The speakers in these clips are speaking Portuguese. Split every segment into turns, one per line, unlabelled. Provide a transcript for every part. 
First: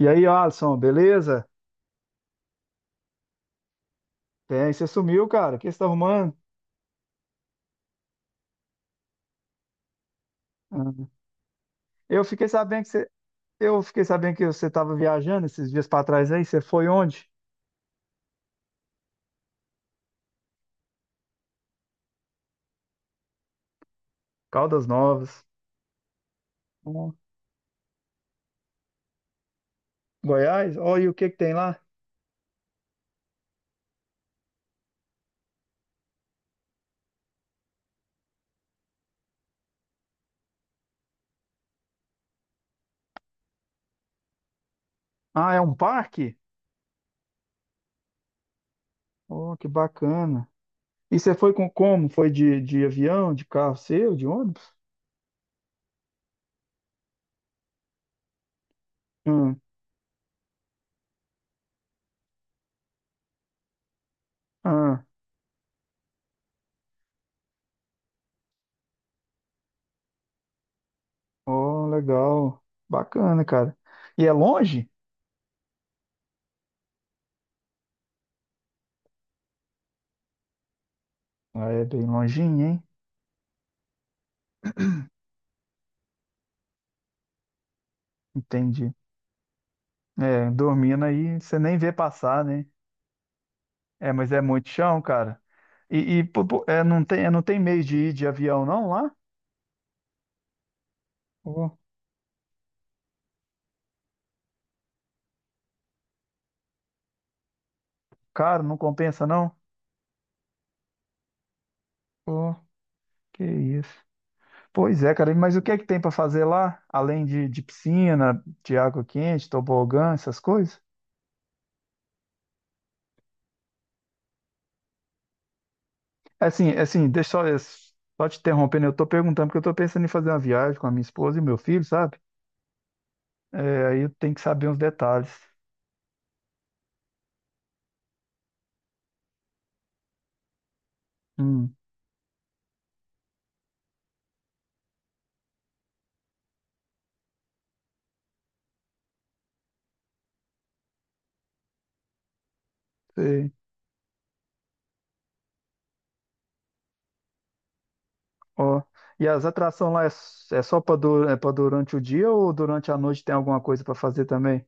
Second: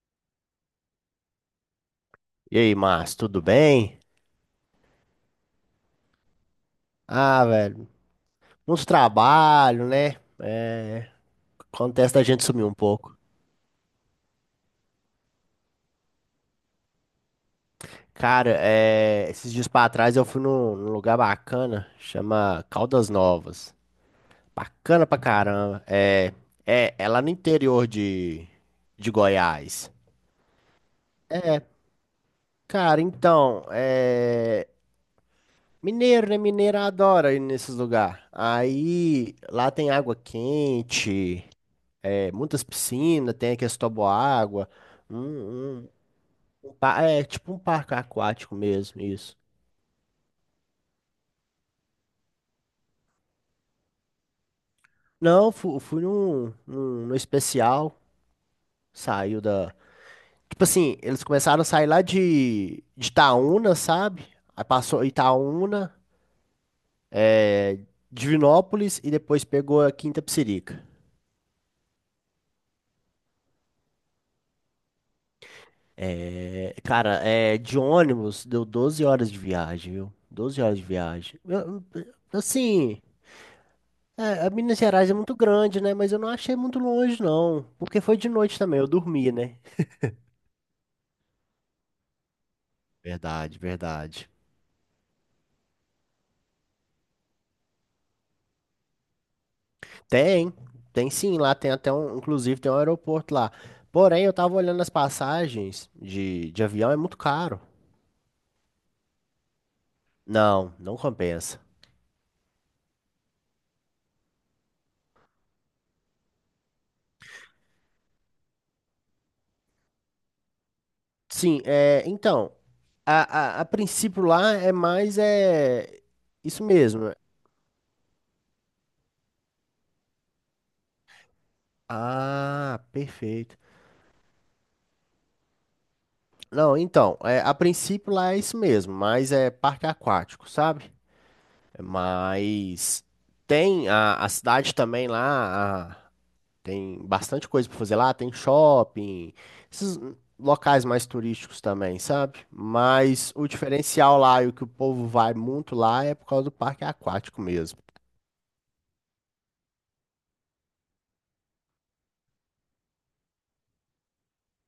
E aí, Alisson, beleza?
E aí, Márcio, tudo bem?
Bem, você sumiu, cara. O que você tá arrumando?
Ah, velho, uns trabalhos, né?
Ah,
É, acontece
eu
da gente
fiquei
sumir um
sabendo
pouco.
eu fiquei sabendo que você estava viajando esses dias para trás aí. Você foi onde?
Cara, é, esses dias pra trás eu fui num lugar bacana, chama Caldas Novas.
Caldas
Bacana pra
Novas.
caramba. É
Ó,
lá no interior de Goiás.
Goiás? Ó, e o que que tem lá?
Cara, então, é, mineiro, né? Mineiro adora ir nesses lugares. Aí, lá tem água quente. É, muitas piscinas, tem aqueles toboágua, um,
Ah, é um
um,
parque?
é tipo um parque aquático mesmo, isso.
Oh, que bacana. E você foi com como? Foi de avião, de carro seu, de ônibus?
Não, fui num especial, saiu
Hum,
da... Tipo assim, eles começaram a sair lá de Itaúna, sabe? Aí
ah,
passou Itaúna, Divinópolis e depois pegou a Quinta Psirica.
oh, legal. Bacana, cara. E é longe?
É, cara, é, de ônibus deu 12 horas de viagem, viu? 12 horas de viagem.
Ah, é bem longinho, hein?
É, a Minas Gerais é muito grande, né? Mas eu não achei muito longe, não. Porque foi de noite também, eu
Entendi.
dormi, né?
É, dormindo aí, você nem vê passar, né?
Verdade,
É, mas
verdade.
é muito chão, cara. Não tem, não tem meio de ir de avião, não, lá?
Tem, tem sim, lá tem
Ô,
até um, inclusive tem um aeroporto lá. Porém, eu tava olhando as passagens de avião, é muito caro.
cara, não compensa, não?
Não, não compensa.
Pô, que isso. Pois é, cara, mas o que é que tem pra fazer lá? Além de piscina, de água quente, tobogã, essas coisas?
Sim, é, então, a princípio lá é mais, é, isso mesmo.
Deixa só, só te interrompendo, eu tô perguntando porque eu tô pensando em fazer uma viagem com a minha esposa e meu filho, sabe?
Ah, perfeito.
É, aí eu tenho que saber uns detalhes.
Não, então, é, a princípio lá é isso mesmo, mas é parque aquático, sabe?
Hum,
Mas tem a cidade também lá, tem bastante coisa para fazer lá, tem shopping, esses locais mais turísticos também, sabe? Mas o
sei.
diferencial lá e o que o povo vai muito lá é por causa do parque aquático mesmo.
Ó. E as atrações lá é, é só para é para durante o dia ou durante a noite tem alguma coisa para fazer também?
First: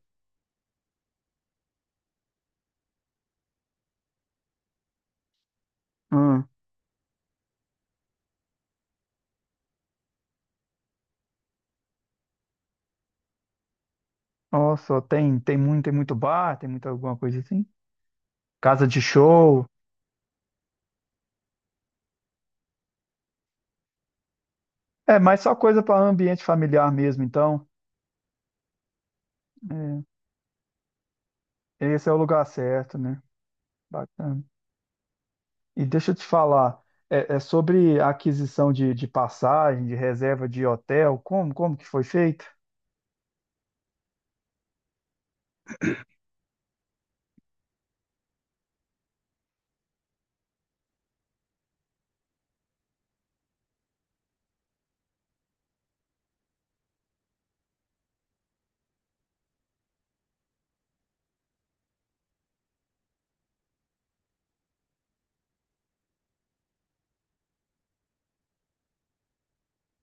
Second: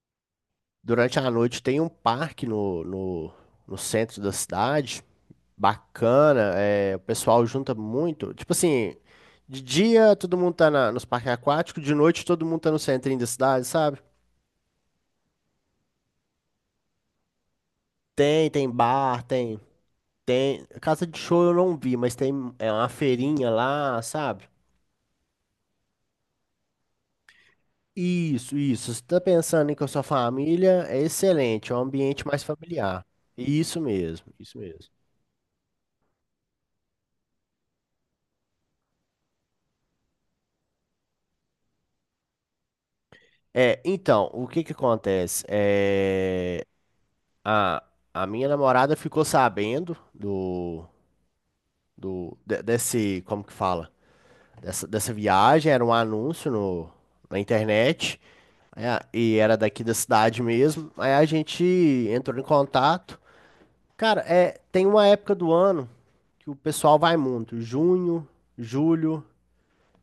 Durante a noite tem um parque no centro da cidade,
Hum.
bacana, é, o pessoal junta muito, tipo assim, de dia todo mundo tá nos parques aquáticos, de noite todo mundo tá no centrinho da cidade, sabe?
Ó, só tem tem muito bar, tem muita alguma coisa assim.
Tem
Casa de
bar, tem,
show.
tem. Casa de show eu não vi, mas tem é uma feirinha lá, sabe?
É, mas só coisa para ambiente familiar mesmo, então.
Isso, isso. Se tá pensando em com a sua família, é excelente, é um
É, esse é o
ambiente mais
lugar certo,
familiar.
né?
Isso mesmo,
Bacana.
isso mesmo.
E deixa eu te falar, é, é sobre a aquisição de passagem, de reserva de hotel, como que foi feito?
É, então, o que que acontece? É, a, a minha namorada ficou sabendo desse, como que fala? Dessa viagem, era um anúncio no, na internet. É, e era daqui da cidade mesmo. Aí a gente entrou em contato. Cara, é, tem uma época do ano que o pessoal vai muito. Junho, julho,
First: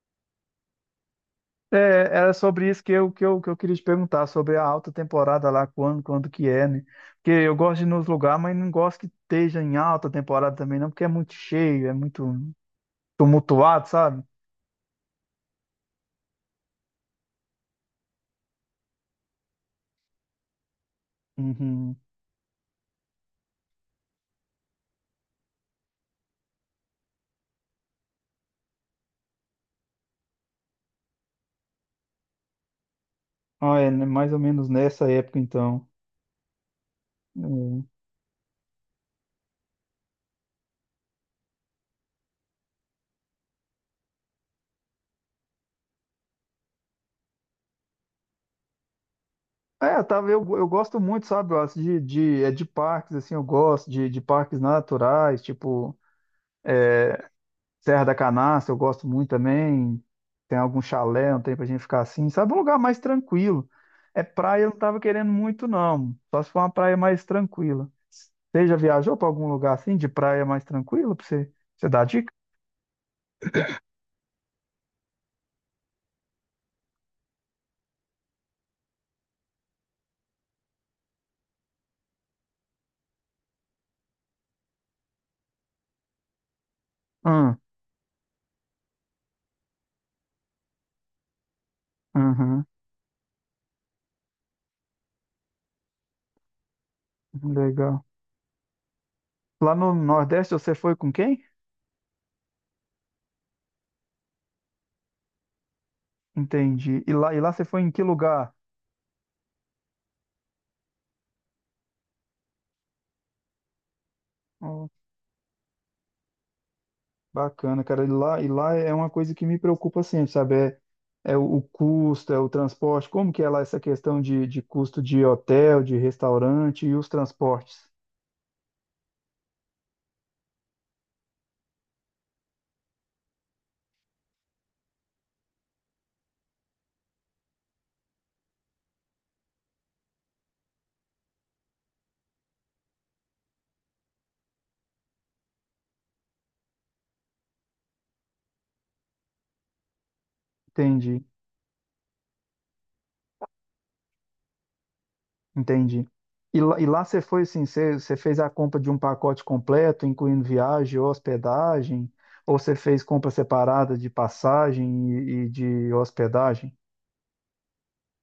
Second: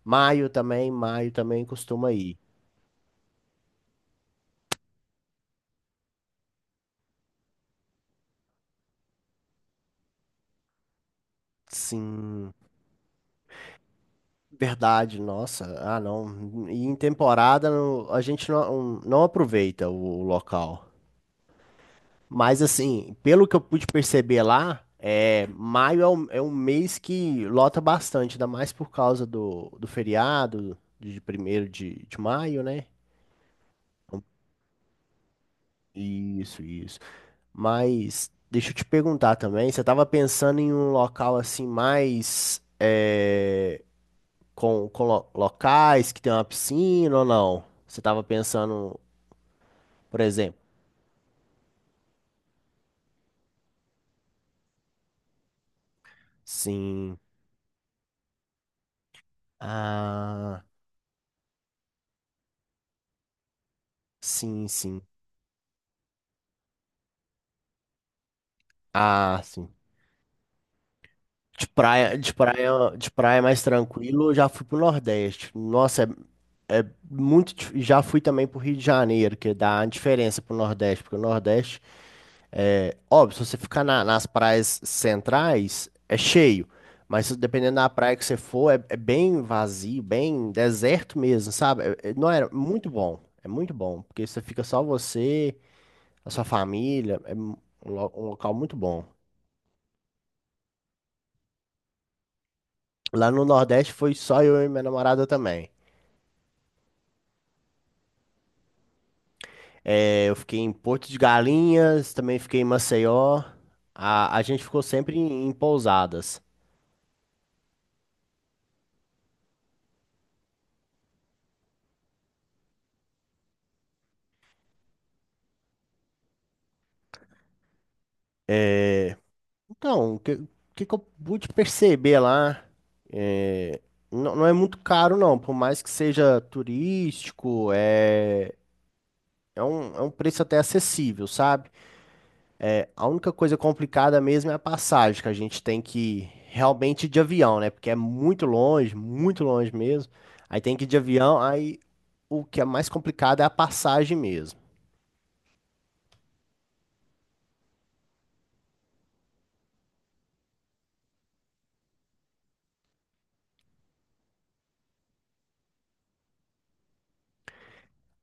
maio também. Maio também
É,
costuma
era
ir.
sobre isso que eu queria te perguntar, sobre a alta temporada lá, quando que é, né? Porque eu gosto de ir nos lugares, mas não gosto que esteja em alta temporada também, não, porque é muito cheio, é muito
Sim,
tumultuado, sabe?
verdade. Nossa, ah não. E em temporada a gente não aproveita o local.
Uhum.
Mas assim, pelo que eu pude perceber lá, é, maio é um mês que lota bastante, ainda mais por causa do feriado de primeiro de maio, né?
Ah, é, né, mais ou menos nessa época, então.
Isso, isso.
Hum.
Mas deixa eu te perguntar também, você estava pensando em um local assim mais é, com locais que tem uma piscina ou não? Você estava pensando,
É, tá,
por exemplo,
eu gosto muito, sabe, Wallace, de parques, assim, eu gosto de parques naturais, tipo
sim.
Serra da Canastra, eu gosto muito também. Tem
Ah,
algum chalé, não tem pra gente ficar assim. Sabe um lugar mais tranquilo. É praia,
sim,
eu não tava
sim.
querendo muito, não. Só se for uma praia mais tranquila. Você já viajou pra
Ah,
algum
sim.
lugar assim, de praia mais tranquila, pra você,
De
você dar
praia, de
dica?
praia, de praia mais tranquilo, eu já fui pro Nordeste. Nossa, já fui também pro Rio de Janeiro, que dá uma diferença pro Nordeste, porque o Nordeste é óbvio, se você ficar nas praias centrais, é cheio. Mas
Hum,
dependendo da praia que você for, é bem vazio, bem deserto mesmo, sabe? Não era
uhum,
muito bom. É muito bom, porque você fica só você, a sua família, é um
legal.
lo- um local muito bom.
Lá no Nordeste você foi com quem?
Lá no Nordeste foi só eu e minha namorada também.
Entendi. E lá você foi em que lugar?
É, eu fiquei em Porto de Galinhas, também fiquei em Maceió. A gente ficou sempre em pousadas.
Bacana, cara. E lá é uma coisa que me preocupa sempre, sabe? É, é o custo, é o transporte. Como que é lá essa questão de custo de hotel, de restaurante e os transportes?
Então, o que que eu pude perceber lá? É, não, não é muito caro, não. Por mais que seja turístico, é um preço até acessível, sabe? A única coisa complicada mesmo é a passagem, que a gente tem que realmente ir de avião, né? Porque é muito longe mesmo. Aí tem que ir de
Entendi,
avião, aí o que é mais complicado é a passagem mesmo.
entendi. E lá você foi assim, você fez a compra de um pacote completo, incluindo viagem, hospedagem, ou você fez compra separada de passagem e de hospedagem?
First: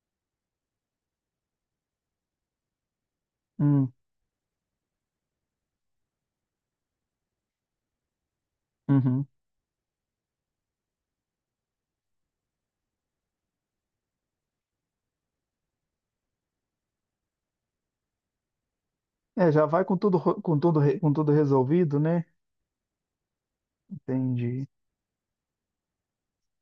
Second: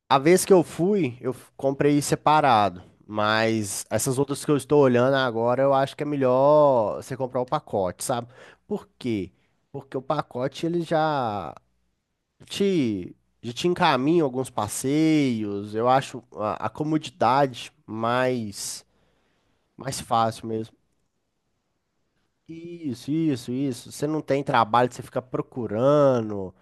A vez que eu fui, eu comprei separado. Mas
Hum,
essas outras que eu estou olhando agora, eu acho que é melhor você comprar o pacote, sabe? Por
uhum.
quê? Porque o pacote ele te, já te encaminha alguns passeios. Eu acho a comodidade mais,
É, já vai com
mais
tudo,
fácil
com
mesmo.
tudo, com tudo resolvido, né?
Isso, isso, isso. Você não tem
Entendi,
trabalho de você ficar procurando.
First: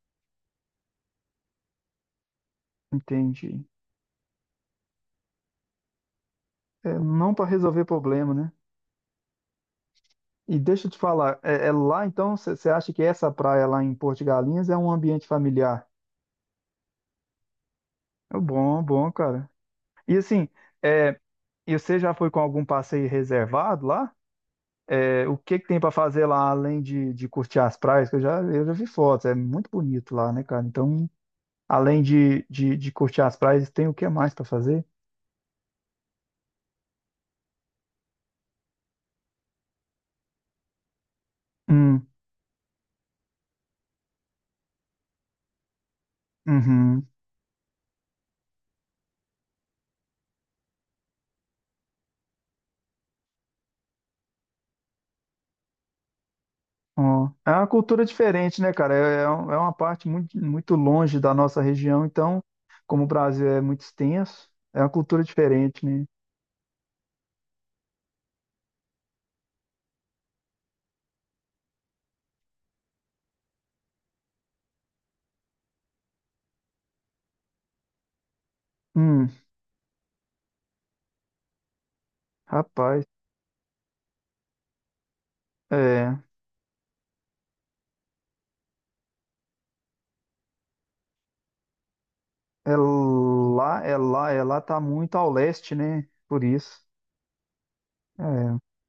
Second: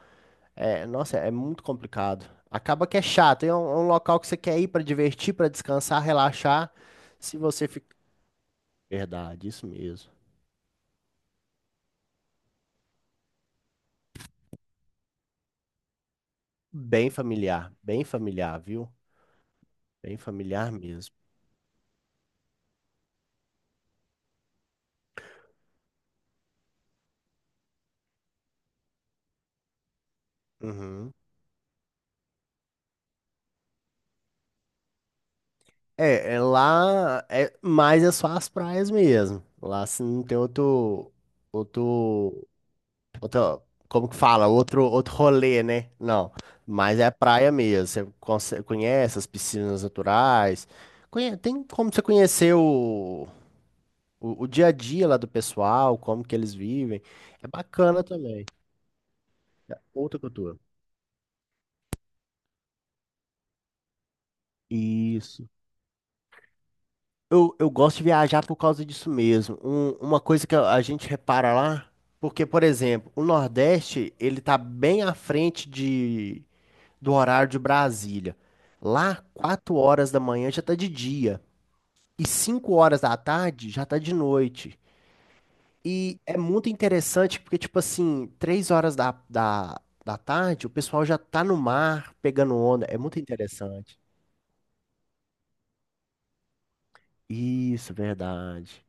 É, nossa, é muito complicado. Acaba que é chato. É
entendi.
um, é um local que você quer ir para divertir, para descansar, relaxar.
É, não
Se
para
você
resolver
fica.
problema, né?
Verdade, isso mesmo.
E deixa eu te falar, é lá então, você acha que essa praia lá em Porto de Galinhas é um ambiente familiar?
Bem
É
familiar,
bom,
viu?
bom, cara.
Bem
E assim,
familiar mesmo.
é, e você já foi com algum passeio reservado lá? É, o que que tem para fazer lá além de curtir as praias? Eu já vi fotos, é muito bonito lá, né, cara? Então,
Uhum.
além de curtir as praias, tem o que mais para fazer?
É lá, é, mas é só as praias mesmo. Lá assim, não tem
Hum,
outro Outro, como que fala? Outro rolê, né? Não, mas
uhum.
é praia mesmo. Você conhece as piscinas naturais. Tem como você conhecer o dia a dia lá do pessoal, como que eles vivem.
Ó,
É
é uma
bacana
cultura
também.
diferente, né, cara? É uma parte
Outra
muito,
cultura.
muito longe da nossa região, então, como o Brasil é muito extenso, é uma cultura
Isso.
diferente, né?
Eu gosto de viajar por causa disso mesmo. Uma coisa que a gente repara lá, porque, por exemplo, o Nordeste, ele tá bem à frente do horário de Brasília. Lá,
Hum,
4 horas da manhã já tá de dia. E 5 horas
rapaz,
da tarde já tá de noite.
é,
E é muito interessante porque, tipo assim, 3 horas da tarde o pessoal já tá no mar pegando onda. É muito interessante.
é lá, tá muito ao leste, né? Por isso.
Isso,
É.
verdade.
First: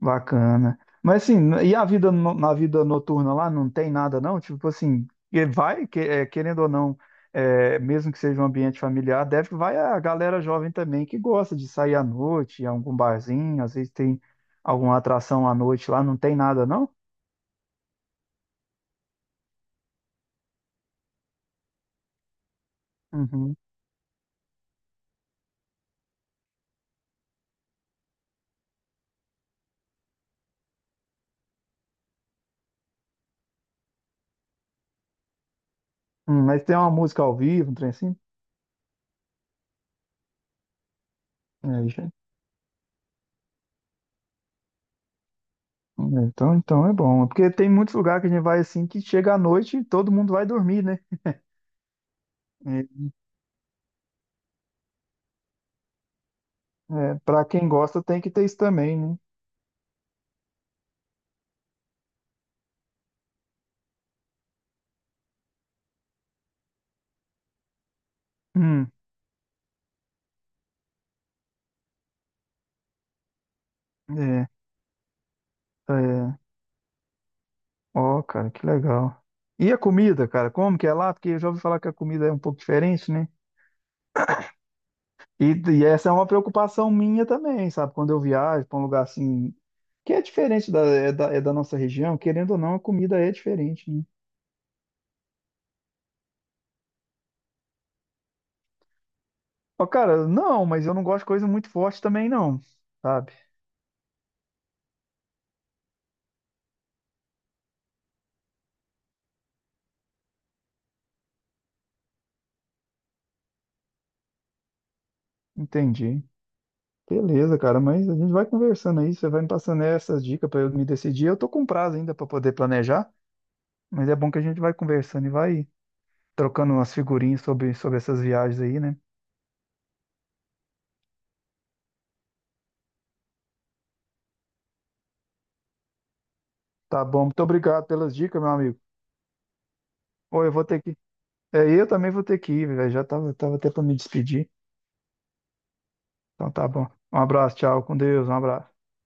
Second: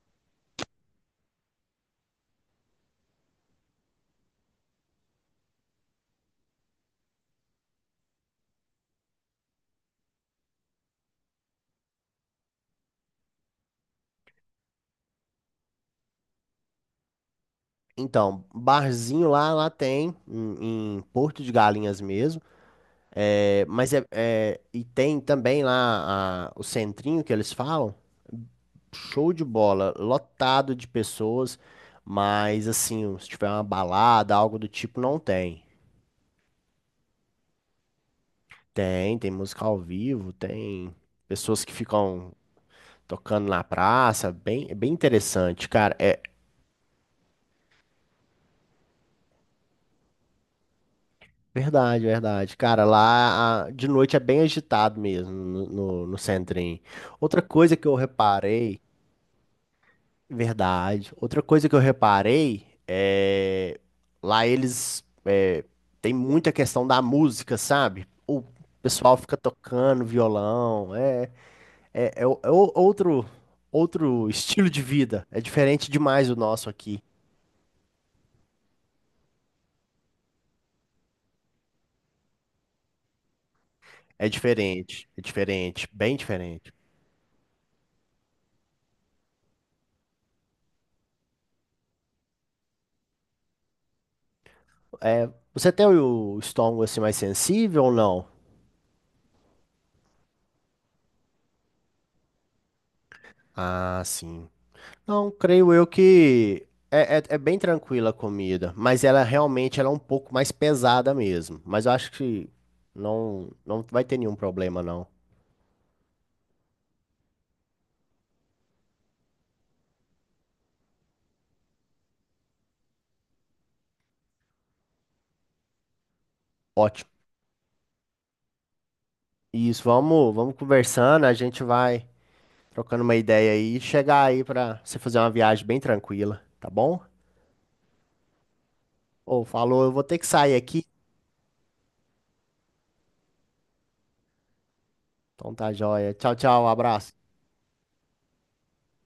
Bacana. Mas assim, e a vida na vida noturna lá não tem nada não? Tipo assim, e vai, é, querendo ou não, é, mesmo que seja um ambiente familiar, deve que vai a galera jovem também que gosta de sair à noite, ir a algum barzinho, às vezes tem alguma atração à noite lá, não tem nada não?
Então, barzinho lá, lá tem, em Porto de Galinhas mesmo.
Uhum.
É, mas e tem também lá o centrinho que eles falam, show de bola, lotado de pessoas, mas assim, se tiver uma balada, algo do tipo, não tem.
Mas tem uma música ao vivo, um trem assim?
Tem música ao vivo, tem pessoas que
É, já-
ficam tocando na praça, bem, é bem interessante, cara. É
então é bom. Porque tem muitos lugares que a gente vai assim que chega à noite e todo mundo vai dormir, né?
verdade, verdade. Cara, lá de noite é bem agitado mesmo no centrinho.
É, é,
Outra
para quem
coisa que eu
gosta tem que ter isso
reparei
também, né?
Verdade. Outra coisa que eu reparei é lá eles tem muita questão da música, sabe? O
Hum,
pessoal fica tocando violão, outro
é.
estilo de vida. É diferente demais do
É.
nosso aqui.
Ó, cara, que legal. E a comida, cara, como que é lá? Porque eu já ouvi falar que a comida é um pouco diferente, né?
É
E
diferente,
essa é
bem
uma
diferente.
preocupação minha também, sabe? Quando eu viajo para um lugar assim, que é diferente é da nossa região, querendo ou não, a comida é diferente, né?
É, você tem o estômago assim mais sensível ou não?
Ó, cara, não, mas eu não gosto de coisa muito forte também, não, sabe?
Ah, sim. Então, creio eu que é bem tranquila a comida, mas ela realmente ela é um pouco mais pesada mesmo. Mas eu acho que não, não vai ter nenhum problema, não.
Entendi. Beleza, cara, mas a gente vai conversando aí, você vai me passando essas dicas para eu me decidir. Eu tô com prazo ainda para poder planejar, mas é bom que a gente vai conversando e vai trocando umas
Ótimo.
figurinhas sobre essas viagens aí, né?
Isso, vamos conversando, a gente vai trocando uma ideia aí e chegar aí pra você fazer uma viagem bem tranquila, tá bom?
Tá bom, muito obrigado pelas dicas, meu amigo.
Ou falou, eu vou ter que
Ou eu
sair
vou ter
aqui.
que. É, eu também vou ter que ir, velho. Tava até pra me despedir.
Então tá joia. Tchau,
Então tá
tchau,
bom. Um
abraço.
abraço, tchau, com Deus, um abraço.